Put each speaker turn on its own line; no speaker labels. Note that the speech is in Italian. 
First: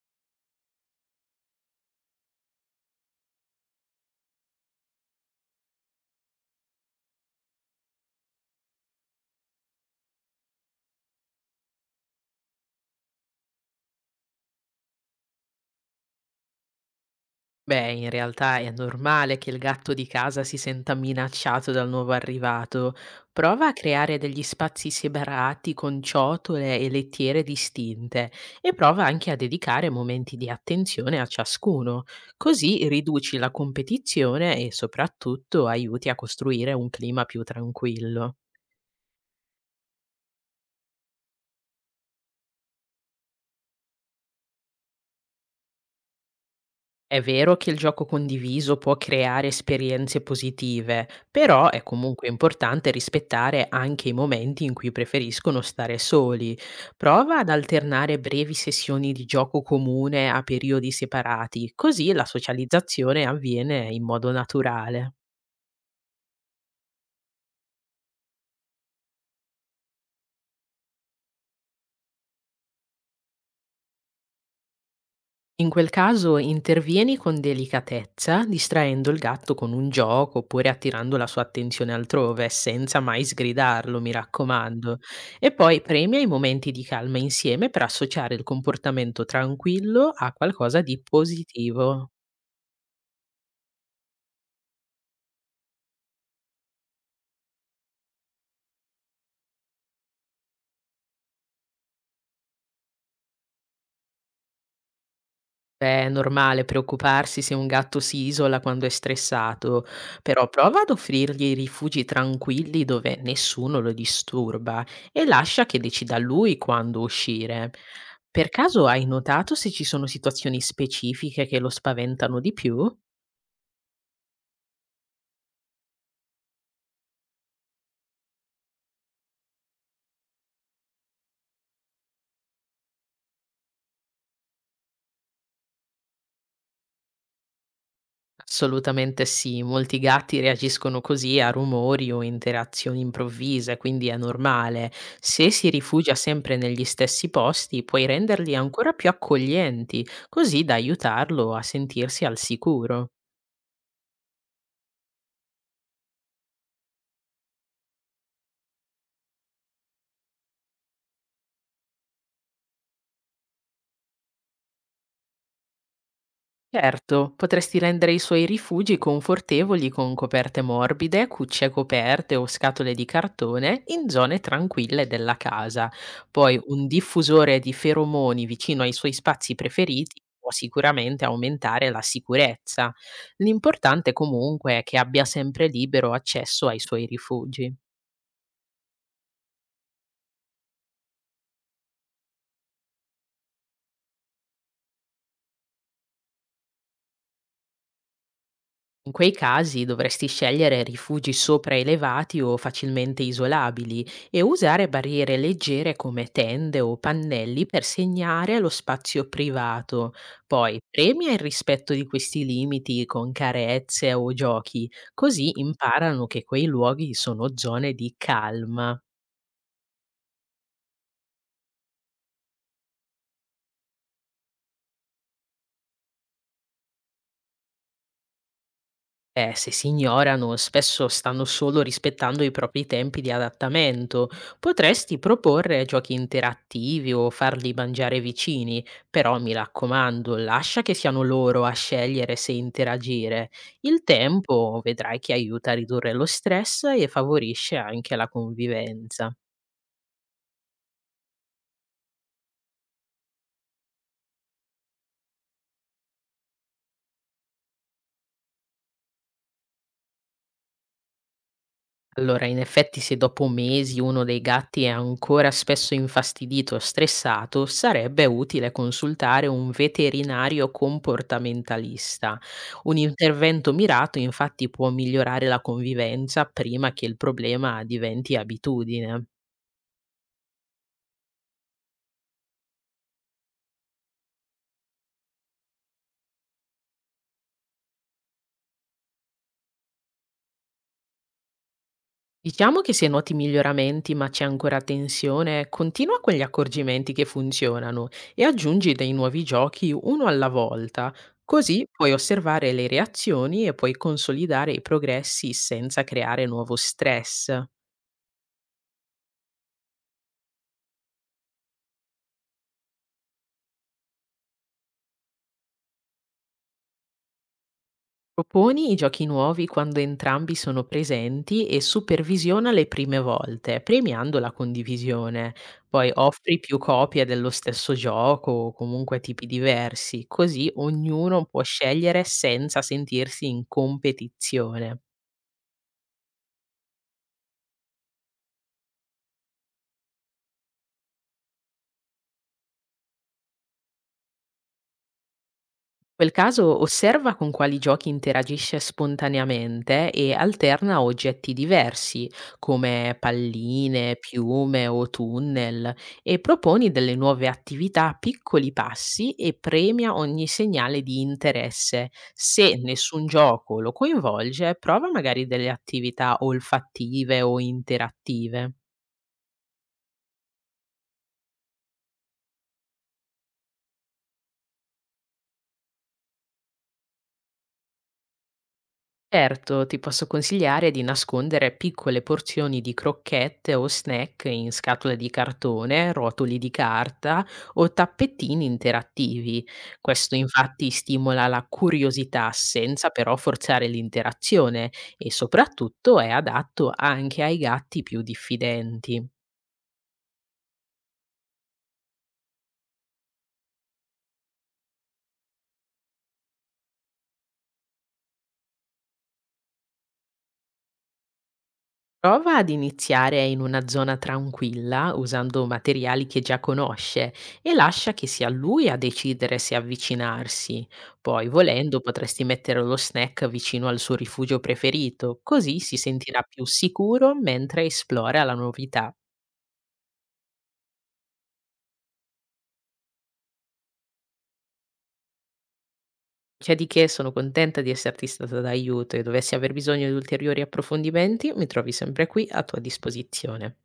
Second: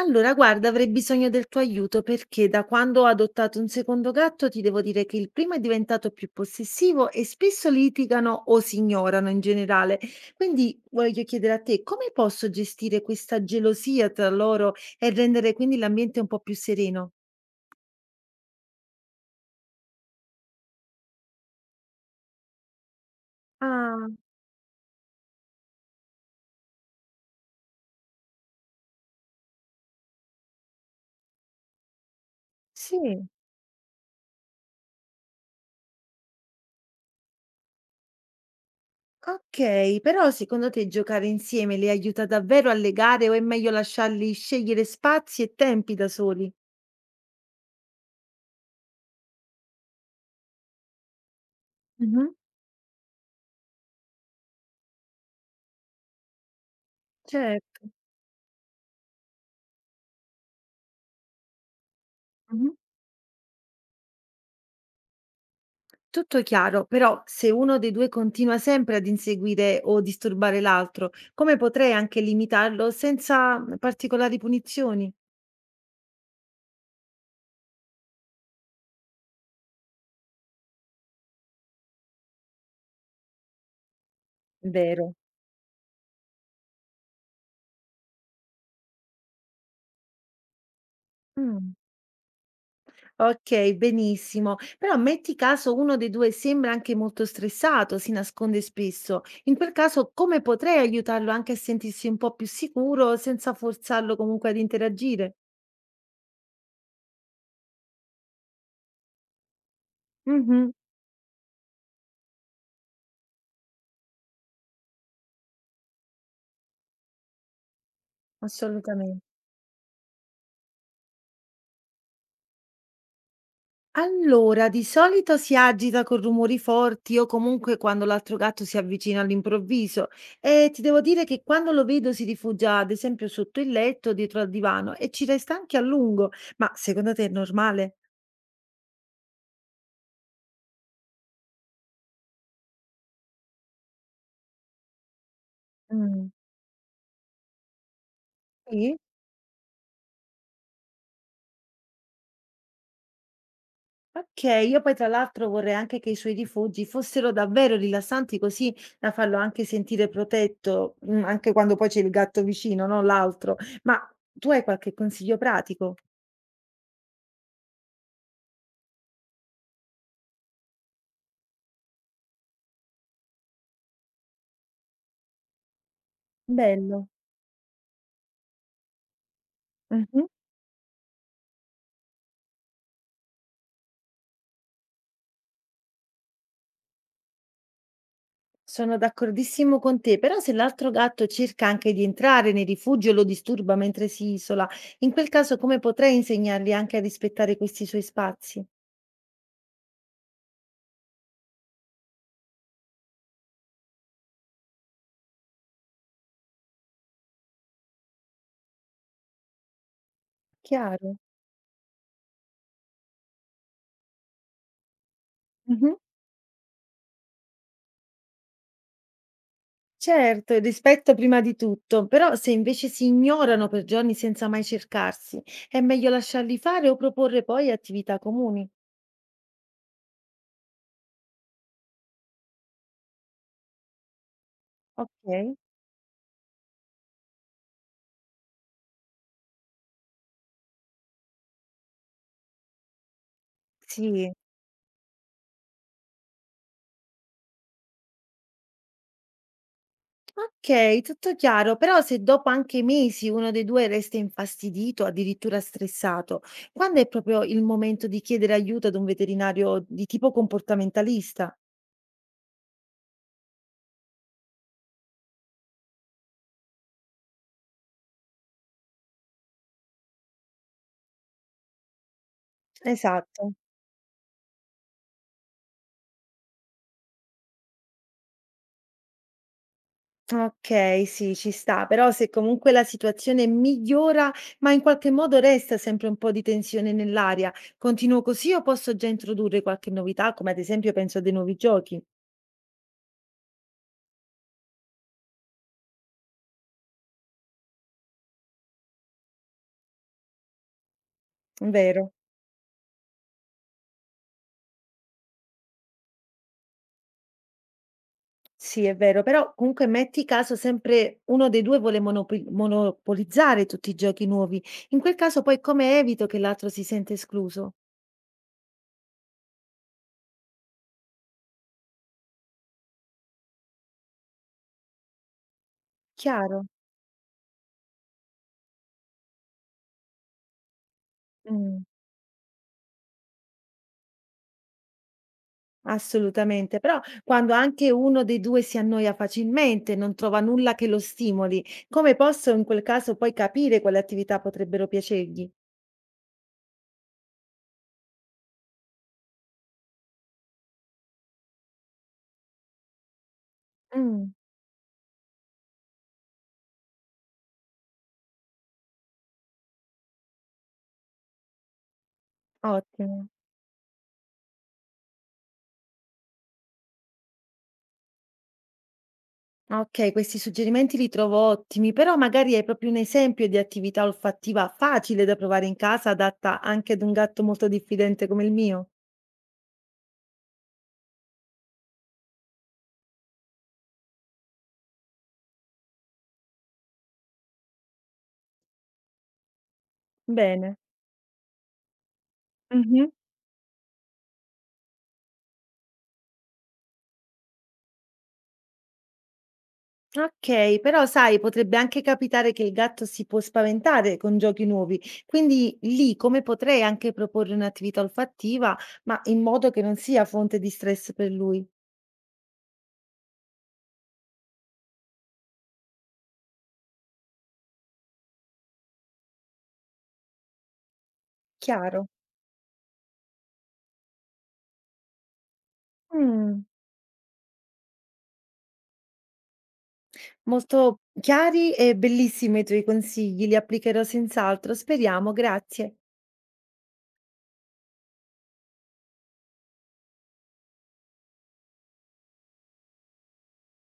Allora, guarda, avrei bisogno del tuo aiuto perché da quando ho adottato un secondo gatto ti devo dire che il primo è diventato più possessivo e spesso litigano o si ignorano in generale. Quindi voglio chiedere a te come posso gestire questa gelosia tra loro e rendere quindi l'ambiente un po' più sereno?
Beh, in realtà è normale che il gatto di casa si senta minacciato dal nuovo arrivato. Prova a
Ah,
creare degli spazi separati con ciotole e lettiere distinte e prova anche a dedicare momenti di attenzione a ciascuno. Così
sì.
riduci la competizione e soprattutto aiuti a costruire un clima più tranquillo.
Ok, però secondo te giocare insieme li aiuta davvero a legare o è meglio lasciarli scegliere spazi e tempi da soli?
È vero che il gioco condiviso può creare esperienze positive, però è comunque
Mhm,
importante rispettare anche i momenti in cui preferiscono stare soli. Prova ad
certo.
alternare brevi sessioni di gioco comune a periodi separati, così la socializzazione avviene in modo naturale.
Tutto chiaro, però se uno dei due continua sempre ad inseguire o disturbare l'altro, come potrei anche limitarlo senza particolari punizioni?
In quel caso intervieni con delicatezza, distraendo il gatto con un gioco oppure attirando la sua attenzione altrove, senza mai sgridarlo, mi raccomando.
Vero.
E poi premia i momenti di calma insieme per associare il comportamento tranquillo a qualcosa di
Mm,
positivo.
ok, benissimo. Però metti caso uno dei due sembra anche molto stressato, si nasconde spesso. In quel caso, come potrei aiutarlo anche a sentirsi un po' più sicuro senza forzarlo comunque ad interagire?
Beh, è normale preoccuparsi se un gatto si isola quando è stressato, però
Mhm,
prova ad offrirgli rifugi tranquilli dove nessuno lo disturba e lascia che decida lui quando uscire. Per caso hai
assolutamente.
notato se ci sono situazioni specifiche che lo spaventano di più?
Allora, di solito si agita con rumori forti o comunque quando l'altro gatto si avvicina all'improvviso e ti devo dire che quando lo vedo si rifugia ad esempio sotto il letto, dietro al divano e ci resta anche a lungo. Ma secondo te è normale?
Assolutamente sì, molti gatti reagiscono così a rumori o interazioni improvvise, quindi è normale. Se si rifugia
Mm.
sempre negli stessi posti, puoi renderli ancora
Sì.
più accoglienti, così da aiutarlo a sentirsi al sicuro.
Ok, io poi tra l'altro vorrei anche che i suoi rifugi fossero davvero rilassanti così da farlo anche sentire protetto, anche quando poi c'è il gatto vicino, non l'altro. Ma tu hai qualche consiglio pratico?
Certo, potresti rendere i suoi rifugi confortevoli con coperte morbide, cucce coperte o scatole di cartone in zone tranquille della casa. Poi un
Bello.
diffusore di feromoni vicino ai suoi spazi preferiti
Mhm.
può sicuramente aumentare la sicurezza. L'importante comunque è che abbia sempre libero accesso ai suoi rifugi.
Sono d'accordissimo con te, però se l'altro gatto cerca anche di entrare nei rifugio e lo disturba mentre si isola, in quel caso come potrei insegnargli anche a rispettare questi suoi spazi?
In quei casi dovresti scegliere rifugi sopraelevati o facilmente isolabili e usare barriere leggere come tende o pannelli per segnare lo spazio privato. Poi
Chiaro?
premia il rispetto di questi limiti con carezze o giochi, così
Mhm.
imparano che quei luoghi sono zone di calma.
Certo, il rispetto prima di tutto, però se invece si ignorano per giorni senza mai cercarsi, è meglio lasciarli fare o proporre poi attività comuni.
Se si ignorano, spesso stanno solo rispettando i propri tempi di adattamento. Potresti
Ok?
proporre giochi interattivi o farli mangiare vicini, però mi raccomando, lascia che siano loro a scegliere se interagire. Il
Sì.
tempo vedrai che aiuta a ridurre lo stress e favorisce anche la convivenza.
Okay, tutto chiaro, però se dopo anche mesi uno dei 2 resta infastidito, addirittura stressato, quando è proprio il momento di chiedere aiuto ad un veterinario di tipo comportamentalista?
Allora, in effetti, se dopo mesi uno dei gatti è ancora spesso infastidito o stressato, sarebbe utile consultare un veterinario comportamentalista. Un
Esatto.
intervento mirato, infatti, può migliorare la convivenza prima che il problema diventi abitudine.
Okay, sì, ci sta, però se comunque la situazione migliora, ma in qualche modo resta sempre un po' di tensione nell'aria, continuo così o posso già introdurre qualche novità, come ad esempio penso a dei nuovi giochi?
Diciamo che se noti miglioramenti ma c'è ancora tensione, continua con gli accorgimenti che funzionano e aggiungi dei nuovi giochi uno alla volta, così puoi
Vero.
osservare le reazioni e puoi consolidare i progressi senza creare nuovo stress.
Sì, è vero, però comunque metti caso sempre uno dei 2 vuole monopi monopolizzare tutti i giochi nuovi. In quel caso poi come evito che l'altro si senta escluso?
Proponi i giochi nuovi quando entrambi sono presenti e supervisiona le prime volte, premiando la condivisione. Poi offri
Chiaro?
più copie dello stesso gioco o comunque tipi diversi, così ognuno può
Mh,
scegliere senza sentirsi in competizione.
assolutamente. Però quando anche uno dei 2 si annoia facilmente, non trova nulla che lo stimoli, come posso in quel caso poi capire quali attività potrebbero piacergli?
Quel caso osserva con quali giochi interagisce spontaneamente e alterna oggetti diversi come palline,
Mh,
piume o tunnel e proponi delle nuove attività a piccoli passi e premia ogni segnale di interesse. Se nessun
ottimo.
gioco lo coinvolge, prova magari delle attività olfattive o interattive.
Okay, questi suggerimenti li trovo ottimi, però magari hai proprio un esempio di attività olfattiva facile da provare in casa, adatta anche ad un gatto molto diffidente come il mio?
Certo, ti posso consigliare di nascondere piccole porzioni di crocchette o snack in scatole di cartone, rotoli di carta o tappetini interattivi. Questo
Bene.
infatti stimola la curiosità
Mh-mh.
senza però forzare l'interazione e soprattutto è adatto anche ai gatti più diffidenti.
Okay, però sai, potrebbe anche capitare che il gatto si può spaventare con giochi nuovi, quindi lì come potrei anche proporre un'attività olfattiva, ma in modo che non sia fonte di stress per lui.
Prova ad iniziare in una zona tranquilla usando materiali che già conosce e lascia che sia lui a decidere se avvicinarsi. Poi, volendo,
Chiaro?
potresti mettere lo snack vicino al suo rifugio preferito, così si sentirà
Mh,
più sicuro mentre esplora la novità.
molto chiari e bellissimi i tuoi consigli, li applicherò senz'altro, speriamo, grazie.
C'è di che, sono contenta di esserti stata d'aiuto e dovessi aver bisogno di ulteriori approfondimenti, mi trovi sempre qui a tua disposizione.